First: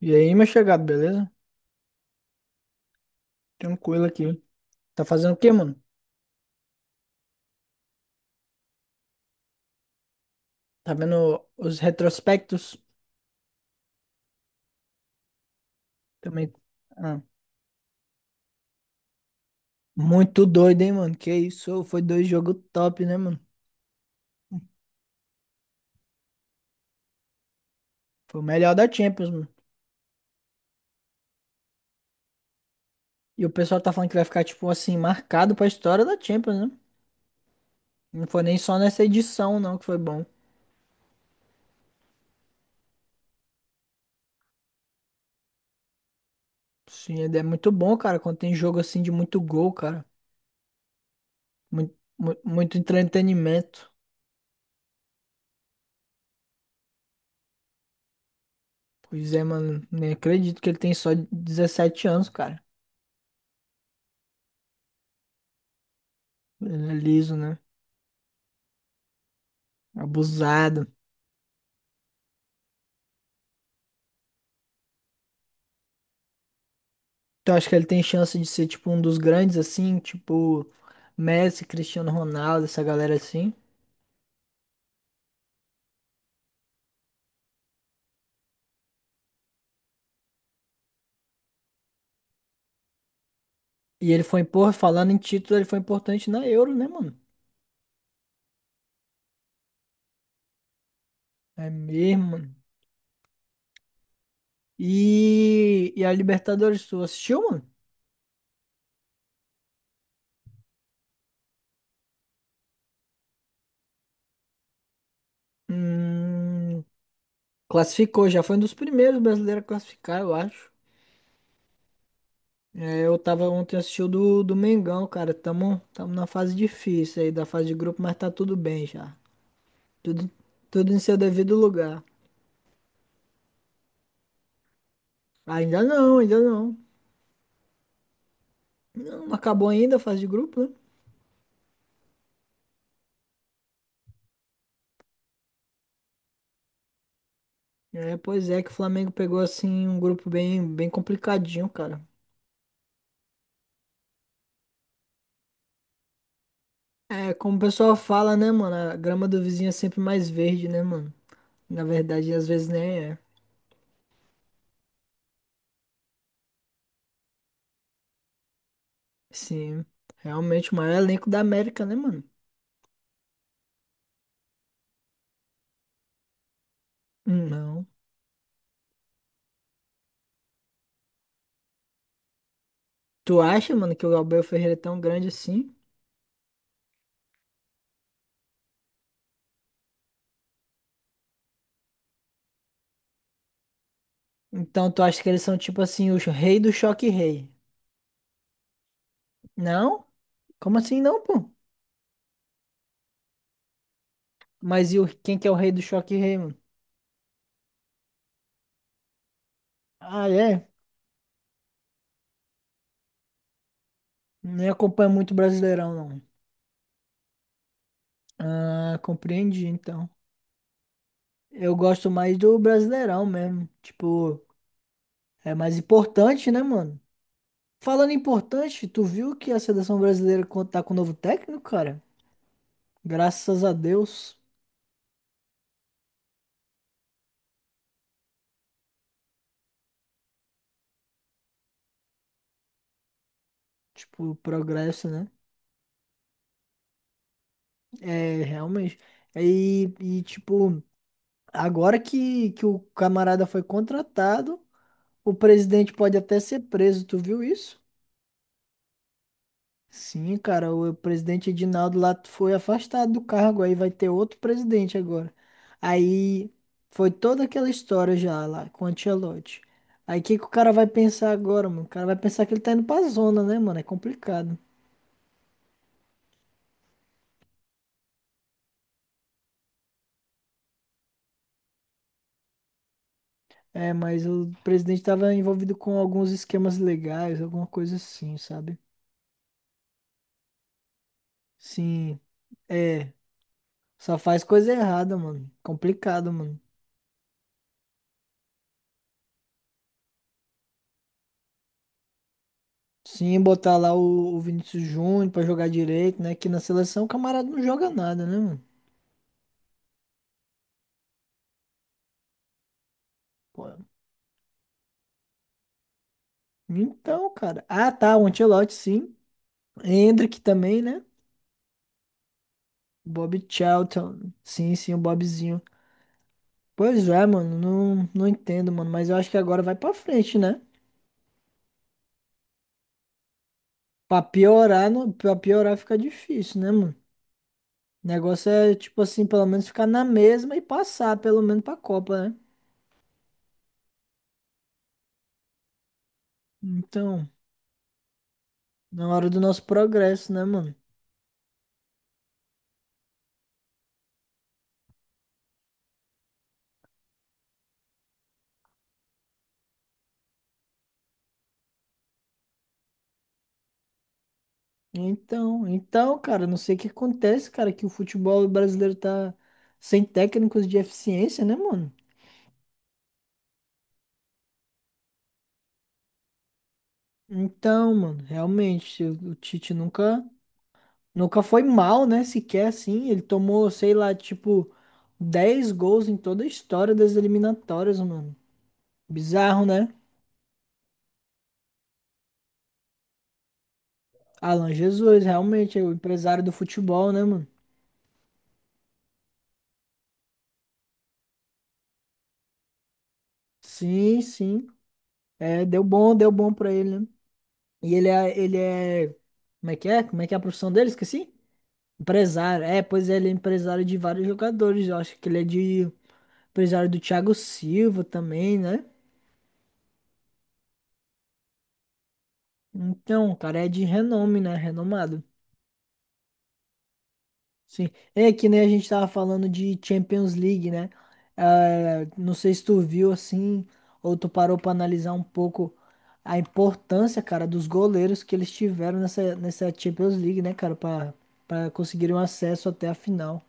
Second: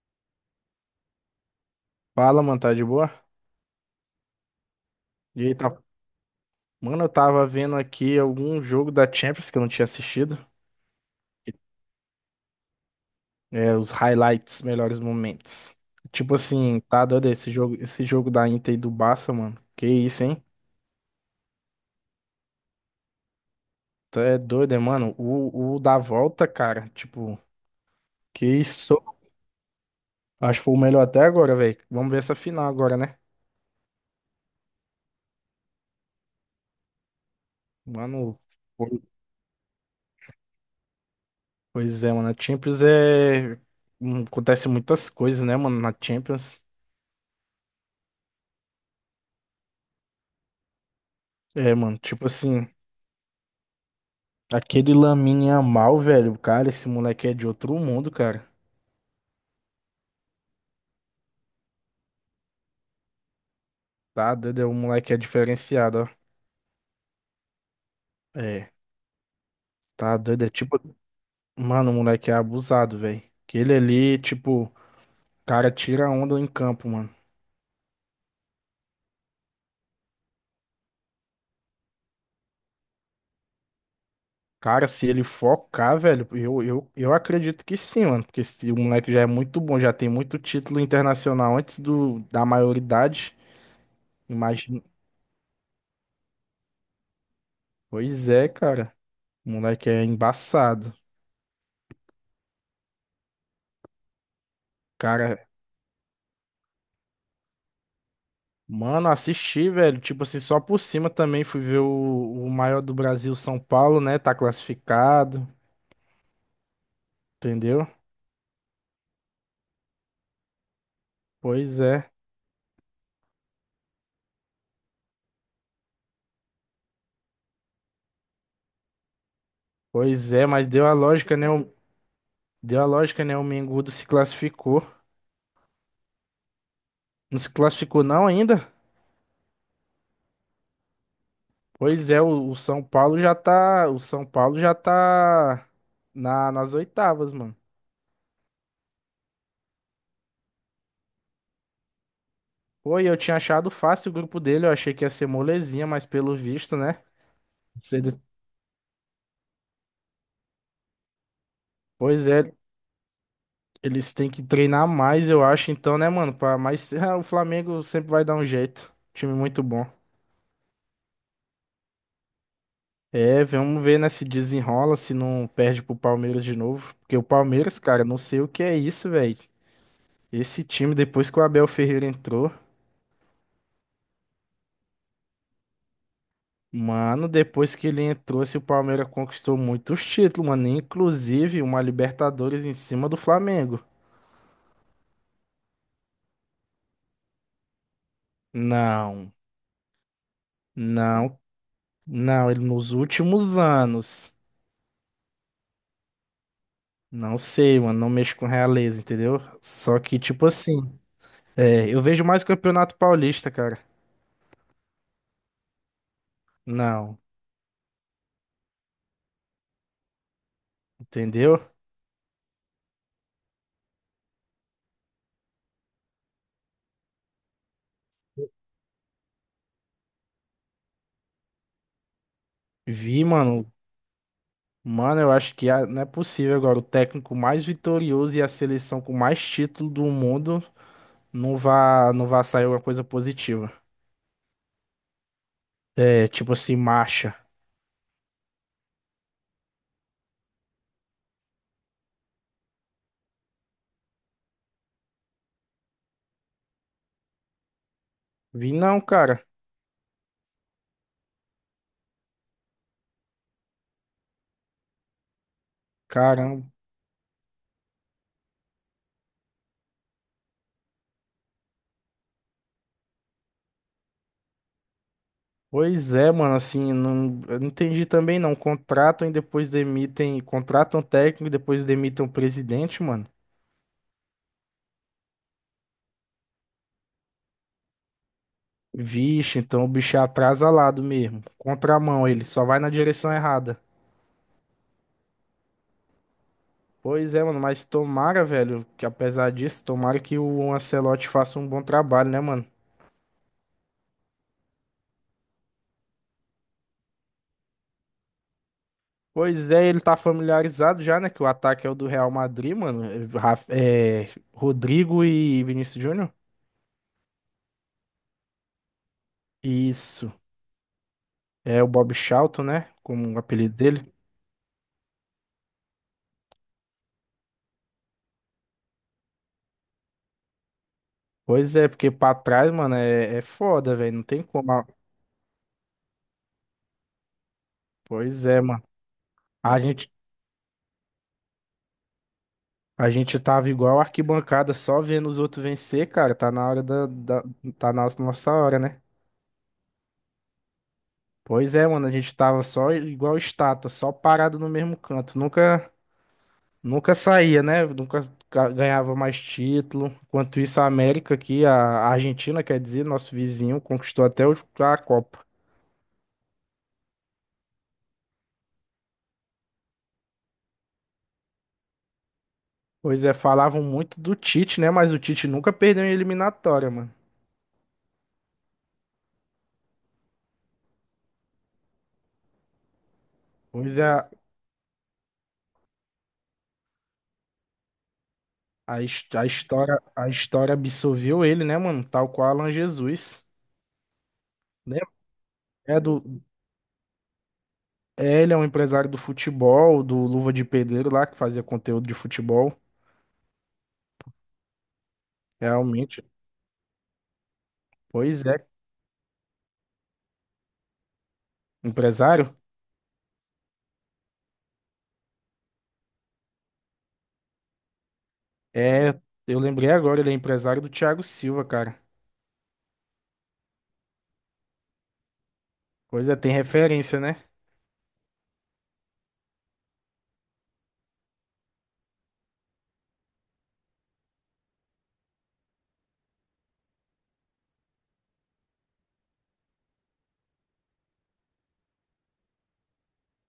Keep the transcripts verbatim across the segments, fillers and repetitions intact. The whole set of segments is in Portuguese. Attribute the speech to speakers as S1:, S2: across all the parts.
S1: E aí, meu chegado, beleza?
S2: Fala, mano, tá de boa?
S1: Tranquilo aqui. Tá fazendo o
S2: E
S1: quê,
S2: aí,
S1: mano?
S2: tá? Mano, eu tava vendo aqui algum jogo da Champions que eu não tinha assistido.
S1: Tá vendo os retrospectos?
S2: É, os highlights, melhores momentos. Tipo
S1: Também.
S2: assim, tá
S1: Ah,
S2: doido esse jogo, esse jogo da Inter e do Barça, mano. Que isso, hein?
S1: muito doido, hein, mano? Que isso? Foi dois jogos top, né, mano?
S2: Tu é doido, é, mano? O, o da volta, cara, tipo,
S1: Foi o
S2: que
S1: melhor da
S2: isso?
S1: Champions, mano.
S2: Acho que foi o melhor até agora, velho. Vamos ver essa final agora, né?
S1: E o pessoal tá falando que vai ficar, tipo assim, marcado pra história da Champions, né? Não
S2: Mano,
S1: foi nem só
S2: po-
S1: nessa edição, não, que foi bom.
S2: pois é, mano. A Champions é. hum, Acontece muitas coisas, né, mano, na Champions.
S1: Sim, é é muito bom, cara, quando tem jogo assim de muito gol, cara.
S2: É,
S1: Muito,
S2: mano, tipo assim.
S1: muito entretenimento.
S2: Aquele Lamine Yamal, velho, cara, esse moleque é de outro mundo, cara.
S1: Pois é, mano. Nem acredito que ele tem só dezessete anos, cara.
S2: Tá doido, é um moleque é diferenciado,
S1: Ele é liso, né?
S2: ó. É, tá doido, é tipo,
S1: Abusado.
S2: mano, o moleque é abusado, velho. Aquele ali, tipo, cara tira onda em campo, mano.
S1: Então acho que ele tem chance de ser tipo um dos grandes assim, tipo Messi, Cristiano Ronaldo, essa galera assim.
S2: Cara, se ele focar, velho, eu, eu, eu acredito que sim, mano, porque esse o moleque já é muito bom, já tem muito título internacional antes do da maioridade.
S1: E ele foi, porra,
S2: Imagina.
S1: falando em título, ele foi importante na Euro, né, mano?
S2: Pois é, cara. O moleque é embaçado.
S1: É mesmo, mano.
S2: Cara,
S1: E, e a Libertadores, tu assistiu, mano?
S2: mano, assisti, velho. Tipo assim, só por cima também fui ver o, o maior do Brasil, São Paulo, né? Tá classificado,
S1: Hum,
S2: entendeu?
S1: Classificou, já foi um dos primeiros brasileiros a classificar, eu acho.
S2: Pois é,
S1: É, eu tava ontem assistindo do, do Mengão, cara. Tamo, tamo na fase difícil aí, da fase de grupo, mas tá tudo bem já. Tudo,
S2: pois é, mas deu
S1: tudo
S2: a
S1: em seu
S2: lógica, né?
S1: devido
S2: O-
S1: lugar.
S2: deu a lógica, né? O Mengudo se classificou.
S1: Ainda não, ainda não.
S2: Não se classificou não ainda?
S1: Não acabou ainda a fase de grupo, né?
S2: Pois é, o, o São Paulo já tá. O São Paulo já tá na, nas oitavas, mano.
S1: É, pois é, que o Flamengo pegou assim um grupo bem, bem complicadinho, cara.
S2: Pô, e eu tinha achado fácil o grupo dele, eu achei que ia ser molezinha, mas pelo visto, né?
S1: É, como o pessoal
S2: Se ele-
S1: fala, né, mano? A grama do vizinho é sempre mais verde, né, mano? Na
S2: Pois
S1: verdade, às
S2: é,
S1: vezes nem é.
S2: eles têm que treinar mais, eu acho, então, né, mano? Pra... Mas o Flamengo sempre vai dar um jeito. Time muito
S1: Sim,
S2: bom.
S1: realmente o maior elenco da América, né, mano?
S2: É, vamos ver, né, se desenrola, se não perde pro Palmeiras de novo. Porque o
S1: Hum,
S2: Palmeiras,
S1: Não.
S2: cara, não sei o que é isso, velho. Esse time, depois que o Abel Ferreira entrou,
S1: Tu acha, mano, que o Gabriel Ferreira é tão grande assim?
S2: mano, depois que ele entrou, se o Palmeiras conquistou muitos títulos, mano. Inclusive uma Libertadores em cima do Flamengo.
S1: Então tu acha que eles são tipo assim, o rei do choque rei?
S2: Não,
S1: Não? Como assim não,
S2: não,
S1: pô?
S2: não. Ele nos últimos anos.
S1: Mas e o, quem que é o rei do choque rei, mano?
S2: Não sei, mano, não mexo com realeza, entendeu? Só que,
S1: Ah,
S2: tipo
S1: é?
S2: assim, é, eu vejo mais Campeonato Paulista, cara.
S1: Nem acompanho muito Brasileirão, não.
S2: Não,
S1: Ah, compreendi, então.
S2: entendeu?
S1: Eu gosto mais do Brasileirão mesmo. Tipo, é mais importante, né, mano? Falando em importante, tu viu que a seleção brasileira co- tá com um novo técnico, cara?
S2: Vi,
S1: Graças
S2: mano.
S1: a Deus.
S2: Mano, eu acho que ah, não é possível agora. O técnico mais vitorioso e a seleção com mais título do mundo não vá, não vá sair alguma coisa positiva.
S1: Tipo, progresso, né?
S2: É, tipo assim, marcha.
S1: É, realmente. É, E, e tipo, agora que, que o camarada foi contratado, o presidente pode até ser preso. Tu viu isso?
S2: Vi não, cara.
S1: Sim, cara, o presidente Edinaldo lá foi afastado do cargo, aí vai ter outro presidente agora. Aí
S2: Caramba.
S1: foi toda aquela história já lá com o Ancelotti. Aí o que que o cara vai pensar agora, mano? O cara vai pensar que ele tá indo pra zona, né, mano? É complicado.
S2: Pois é, mano, assim, não, eu não entendi também não. Contratam e depois demitem. Contratam técnico e depois demitem o presidente, mano.
S1: É, mas o presidente tava envolvido com alguns esquemas legais, alguma coisa assim, sabe?
S2: Vixe, então o bicho é atrasalado mesmo.
S1: Sim,
S2: Contramão, ele só vai na
S1: é.
S2: direção errada.
S1: Só faz coisa errada, mano. Complicado, mano.
S2: Pois é, mano, mas tomara, velho, que apesar disso, tomara que o Ancelotti faça um bom trabalho, né, mano?
S1: Sim, botar lá o, o Vinícius Júnior pra jogar direito, né? Que na seleção o camarada não joga nada, né, mano?
S2: Pois é, ele tá familiarizado já, né, que o ataque é o do Real Madrid, mano. É,
S1: Pô,
S2: Raf- é, Rodrigo e Vinícius Júnior.
S1: então, cara. Ah, tá, o Ancelotti, sim.
S2: Isso.
S1: Hendrick também, né?
S2: É o Bob Charlton, né, como
S1: Bob
S2: o apelido dele.
S1: Charlton. Sim, sim, o Bobzinho. Pois é, mano, não, não entendo, mano. Mas eu acho que agora vai pra frente, né?
S2: Pois é, porque pra trás, mano, é, é foda, velho,
S1: Pra
S2: não tem como. Ah.
S1: piorar, não, pra piorar fica difícil, né, mano? O
S2: Pois
S1: negócio
S2: é,
S1: é,
S2: mano.
S1: tipo assim, pelo menos
S2: A
S1: ficar na
S2: gente
S1: mesma e passar, pelo menos pra Copa, né?
S2: A gente tava igual arquibancada só vendo os outros vencer, cara. Tá na hora da,
S1: Então,
S2: da- tá na nossa hora, né?
S1: na hora do nosso progresso, né, mano?
S2: Pois é, mano, a gente tava só igual estátua, só parado no mesmo canto. Nunca, nunca saía, né? Nunca ga- ganhava mais título. Enquanto isso, a América aqui, a a Argentina, quer dizer, nosso vizinho, conquistou até o- a Copa.
S1: Então, então, cara, não sei o que acontece, cara, que o futebol brasileiro tá sem técnicos de eficiência, né, mano?
S2: Pois é, falavam muito do Tite, né? Mas o Tite nunca perdeu em eliminatória, mano.
S1: Então, mano, realmente, o o Tite nunca, nunca foi mal, né, sequer assim. Ele tomou, sei
S2: Pois é,
S1: lá,
S2: a,
S1: tipo, dez gols em toda a história das eliminatórias, mano.
S2: a his- a
S1: Bizarro, né?
S2: história, a história absorveu ele, né, mano? Tal qual Alan Jesus.
S1: Alan
S2: Né?
S1: Jesus, realmente, é o
S2: É do,
S1: empresário do futebol, né, mano?
S2: é, ele é um empresário do futebol, do Luva de Pedreiro lá, que fazia conteúdo de futebol.
S1: Sim, sim. É, deu bom,
S2: Realmente.
S1: deu bom pra ele, né? E ele é,
S2: Pois
S1: ele
S2: é.
S1: é, como é que é? Como é que é a profissão dele? Esqueci?
S2: Empresário?
S1: Empresário, é, pois é, ele é empresário de vários jogadores. Eu acho que ele é de empresário do Thiago Silva também, né?
S2: É, eu lembrei agora, ele é empresário do Thiago Silva, cara.
S1: Então, o cara é de renome, né? Renomado.
S2: Pois é, tem referência, né?
S1: Sim. É que nem a gente tava falando de Champions League, né? Ah, não sei se tu viu assim, ou tu parou pra analisar um pouco a importância, cara, dos goleiros que eles tiveram nessa, nessa Champions League, né, cara, pra, pra conseguirem um acesso até a final.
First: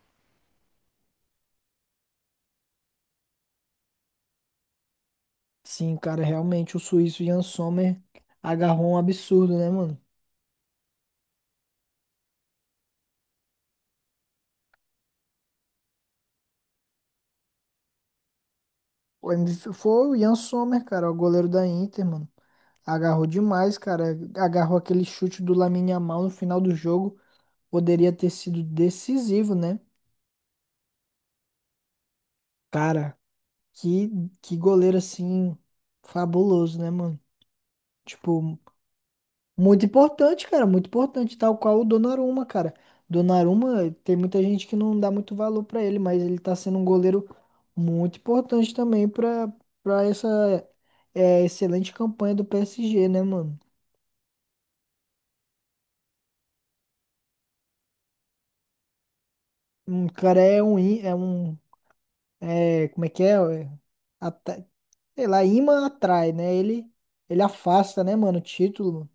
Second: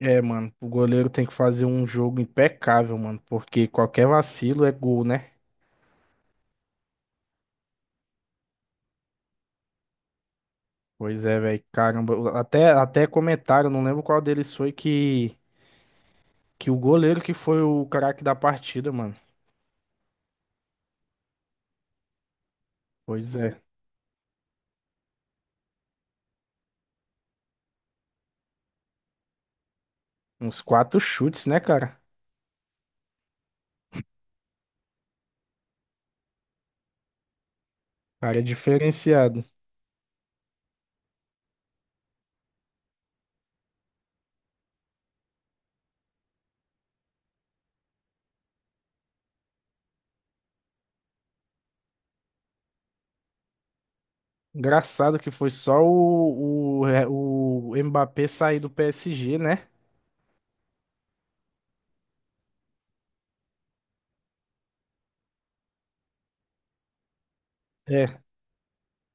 S2: É, mano, o goleiro tem que fazer um jogo impecável, mano, porque qualquer vacilo é gol, né?
S1: Sim, cara, realmente o suíço Jan Sommer agarrou um absurdo, né, mano?
S2: Pois é, velho, caramba. Até, até comentaram, não lembro qual deles foi que, que, o goleiro que foi o craque da partida, mano.
S1: O M V foi o Jan Sommer, cara, o goleiro da Inter, mano. Agarrou
S2: Pois é,
S1: demais, cara. Agarrou aquele chute do Lamine Yamal no final do jogo. Poderia ter sido decisivo, né?
S2: uns quatro chutes, né, cara?
S1: Cara, que, que goleiro assim, fabuloso, né, mano?
S2: Cara, é
S1: Tipo,
S2: diferenciado.
S1: muito importante, cara, muito importante, tal qual o Donnarumma, cara. Donnarumma, tem muita gente que não dá muito valor pra ele, mas ele tá sendo um goleiro muito importante também pra para essa é, excelente campanha do P S G, né, mano?
S2: Engraçado que foi só o, o, é, o Mbappé sair do P S G, né?
S1: Um cara é um í- é um é, como é que é? É, ata- sei lá, imã atrai, né? Ele ele afasta, né,
S2: É.
S1: mano, o título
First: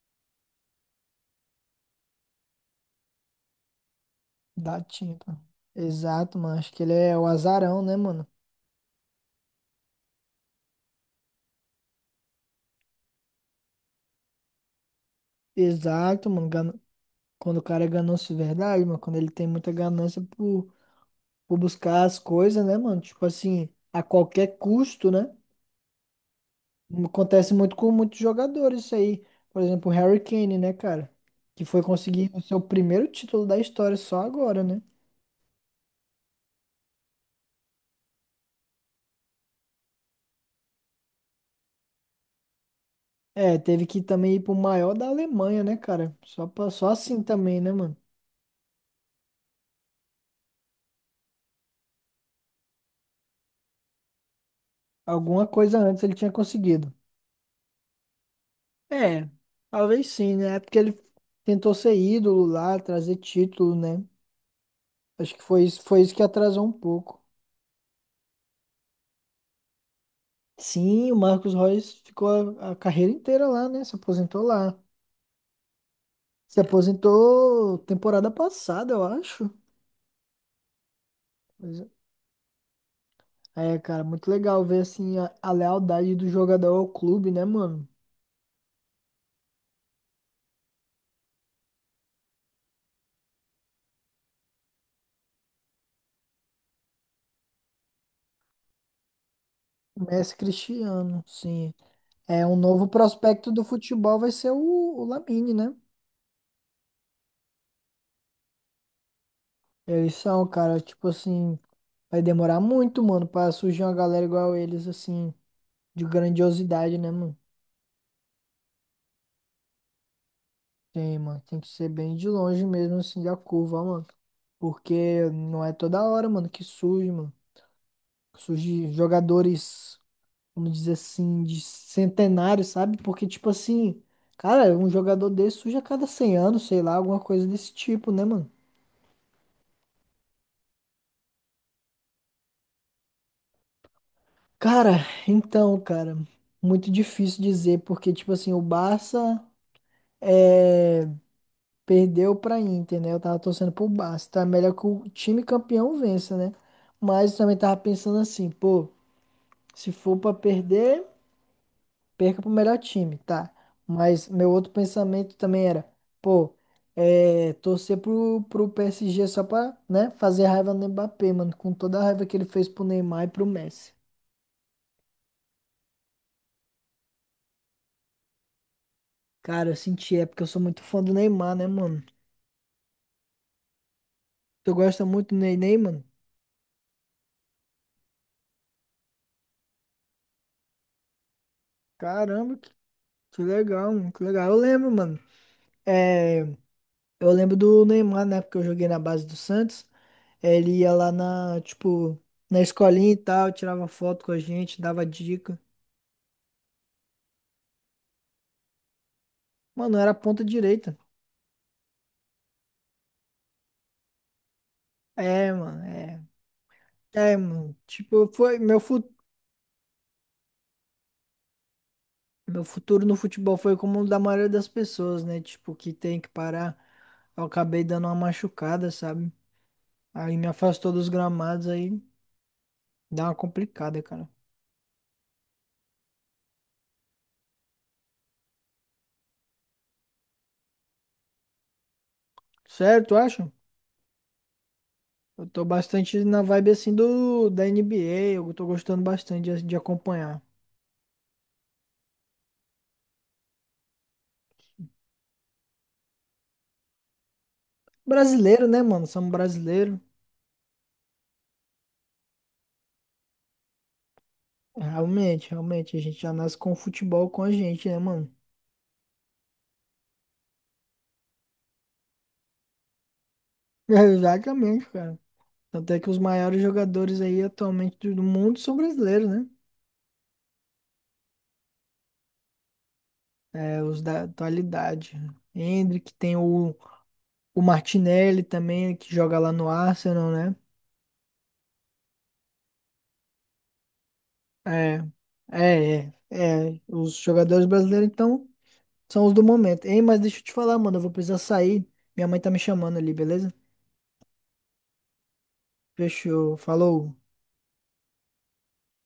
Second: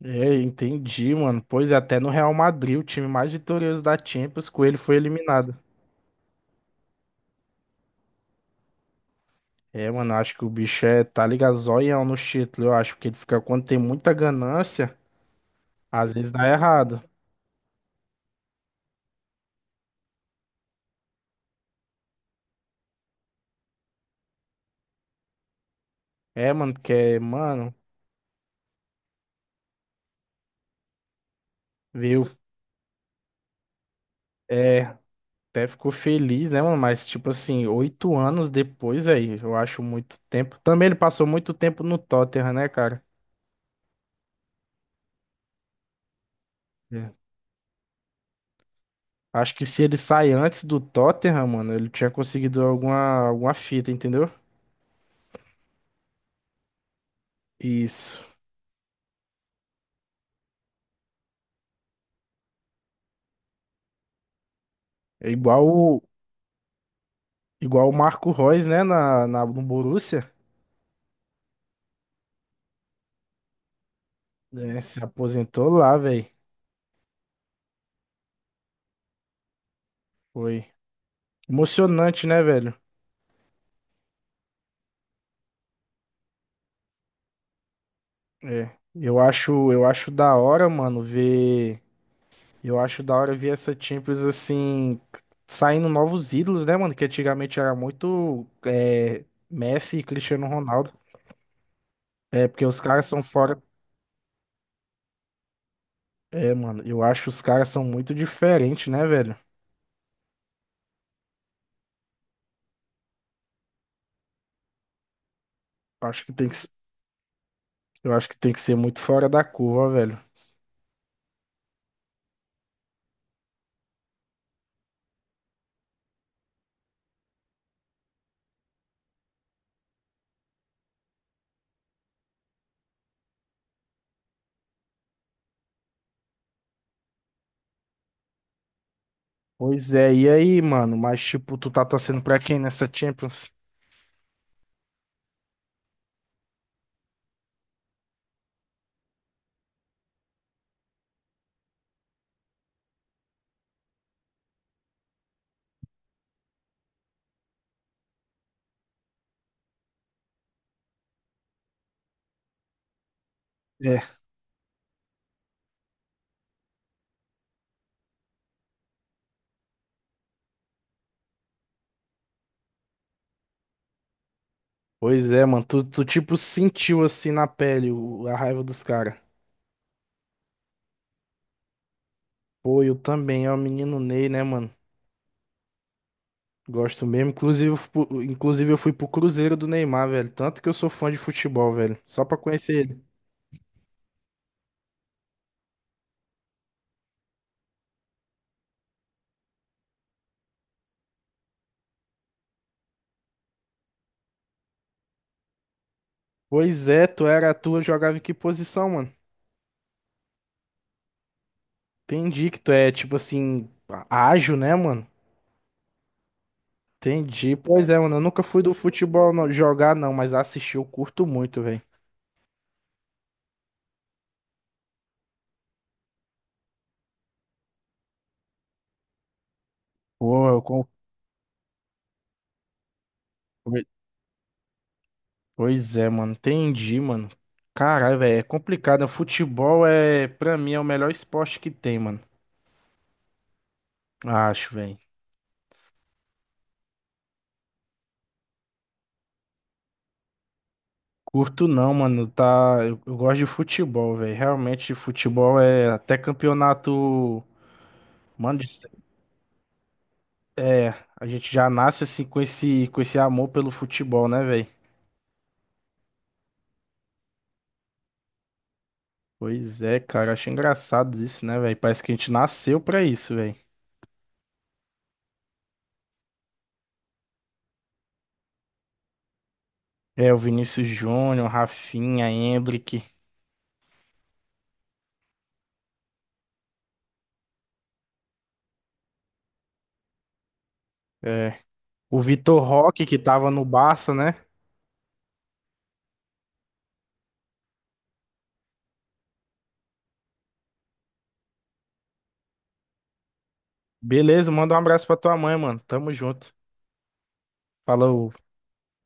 S2: É, entendi, mano. Pois é, até no Real Madrid, o time mais vitorioso da Champions, com ele
S1: da
S2: foi
S1: tinta.
S2: eliminado.
S1: Exato, mano. Acho que ele é o azarão, né, mano?
S2: É, mano, eu acho que o bicho é, tá ligado, zoião no título. Eu acho que ele fica, quando tem muita ganância, às
S1: Exato,
S2: vezes dá
S1: mano.
S2: errado.
S1: Quando o cara é ganância de verdade, mano, quando ele tem muita ganância por, por buscar as coisas, né, mano? Tipo assim, a qualquer custo, né?
S2: É, mano, porque,
S1: Acontece
S2: mano,
S1: muito com muitos jogadores isso aí. Por exemplo, o Harry Kane, né, cara? Que foi
S2: viu?
S1: conseguir o seu primeiro título da história só agora, né?
S2: É, até ficou feliz, né, mano? Mas, tipo assim, oito anos depois, aí, eu acho muito tempo. Também ele passou muito tempo no Tottenham, né, cara?
S1: É, teve que também ir pro maior da Alemanha, né, cara? Só, pra, só
S2: É.
S1: assim também, né, mano?
S2: Acho que se ele sai antes do Tottenham, mano, ele tinha conseguido alguma, alguma fita, entendeu?
S1: Alguma coisa antes ele tinha conseguido.
S2: Isso.
S1: É, talvez sim, né? É porque ele tentou ser ídolo lá, trazer título, né?
S2: É
S1: Acho que foi
S2: igual,
S1: isso, foi
S2: o-
S1: isso que atrasou um pouco.
S2: igual o Marco Reus, né, na, na, no Borussia.
S1: Sim, o Marcos Royce ficou a, a carreira inteira lá, né? Se aposentou lá.
S2: Né? Se aposentou lá, velho.
S1: Se aposentou temporada passada, eu acho.
S2: Foi
S1: Pois
S2: emocionante, né, velho?
S1: É, É, cara, muito legal ver assim a, a lealdade do jogador ao clube, né, mano?
S2: É. Eu acho, eu acho da hora, mano, ver. Eu acho da hora ver essa Champions assim, saindo novos ídolos, né, mano? Que antigamente era muito é, Messi e
S1: Messi
S2: Cristiano Ronaldo.
S1: Cristiano, sim. É,
S2: É,
S1: um
S2: porque os
S1: novo
S2: caras são
S1: prospecto
S2: fora.
S1: do futebol vai ser o, o Lamine, né?
S2: É, mano, eu acho os caras são muito diferentes, né, velho?
S1: Eles são, cara, tipo assim, vai demorar muito, mano, pra surgir uma galera igual eles, assim, de
S2: Eu Acho que tem que,
S1: grandiosidade, né, mano?
S2: eu acho que tem que ser muito fora da curva, velho.
S1: Tem, mano, tem que ser bem de longe mesmo, assim, da curva, ó, mano. Porque não é toda hora, mano, que surge, mano. Surge jogadores, vamos dizer assim, de centenário, sabe? Porque, tipo assim, cara, um jogador desse surge a cada cem anos, sei lá, alguma coisa desse tipo, né, mano?
S2: Pois é, e aí, mano? Mas, tipo, tu tá torcendo pra quem nessa Champions?
S1: Cara, então, cara, muito difícil dizer, porque, tipo assim, o Barça é, perdeu pra Inter, né? Eu tava torcendo pro Barça, tá? Melhor que o time campeão vença, né? Mas também tava pensando assim, pô. Se for pra perder, perca pro melhor time, tá?
S2: É.
S1: Mas meu outro pensamento também era, pô, é, torcer pro, pro P S G só pra, né, fazer raiva no Mbappé, mano, com toda a raiva que ele fez pro Neymar e pro Messi.
S2: Pois é, mano. Tu, tu tipo, sentiu assim na pele o- a raiva dos caras.
S1: Cara, eu senti, é porque eu sou muito fã do Neymar, né, mano?
S2: Pô, eu também, é o menino Ney, né, mano?
S1: Tu gosta muito do Ney, Ney, mano?
S2: Gosto mesmo. Inclusive, fu- inclusive, eu fui pro Cruzeiro do Neymar, velho. Tanto que eu sou fã de futebol, velho. Só pra
S1: Caramba, que,
S2: conhecer ele.
S1: que legal, mano, que legal. Eu lembro, mano. É, eu lembro do Neymar, né, porque eu joguei na base do Santos. É, ele ia lá na, tipo, na escolinha e tal, tirava foto com a gente, dava dica.
S2: Pois é, tu era tu jogava em que posição, mano?
S1: Mano, eu era ponta direita.
S2: Entendi que tu é, tipo assim, á- ágil, né, mano?
S1: É, mano, é. É,
S2: Entendi.
S1: mano.
S2: Pois é, mano. Eu
S1: Tipo,
S2: nunca
S1: foi
S2: fui do
S1: meu, fu
S2: futebol não- jogar, não, mas assistir eu curto muito, velho.
S1: meu futuro no futebol foi como o da maioria das pessoas, né? Tipo, que tem que parar. Eu acabei dando uma machucada, sabe? Aí me
S2: Pô, eu com...
S1: afastou dos gramados, aí dá uma
S2: Poi-
S1: complicada, cara.
S2: Pois é, mano. Entendi, mano. Caralho, velho. É complicado. Né? Futebol é, pra mim, é o melhor esporte que tem, mano.
S1: Certo, acho?
S2: Acho, velho.
S1: Eu tô bastante na vibe assim do da N B A, eu tô gostando bastante de, de acompanhar.
S2: Curto não, mano, tá, eu, eu gosto de futebol, velho. Realmente futebol é até campeonato, mano,
S1: Brasileiro,
S2: de-
S1: né, mano? Somos brasileiro.
S2: é, a gente já nasce assim com esse com esse amor pelo futebol, né, velho?
S1: Realmente, realmente, a gente já nasce com o futebol com a gente, né, mano?
S2: Pois é, cara, acho engraçado isso, né, velho? Parece que a gente nasceu pra isso, velho.
S1: Exatamente, cara. Tanto é que os maiores jogadores aí atualmente do do mundo são brasileiros, né?
S2: É, o Vinícius Júnior, Rafinha, Endrick,
S1: É, os da atualidade. Endrick, tem o, o Martinelli também, né, que joga lá no Arsenal, né?
S2: é, o Vitor Roque que tava no Barça, né?
S1: É, é, é, é. Os jogadores brasileiros, então, são os do momento. Ei, mas deixa eu te falar, mano, eu vou precisar sair. Minha mãe tá me chamando ali, beleza?
S2: Beleza, manda um abraço pra tua mãe, mano. Tamo junto.
S1: Fechou, falou.
S2: Falou.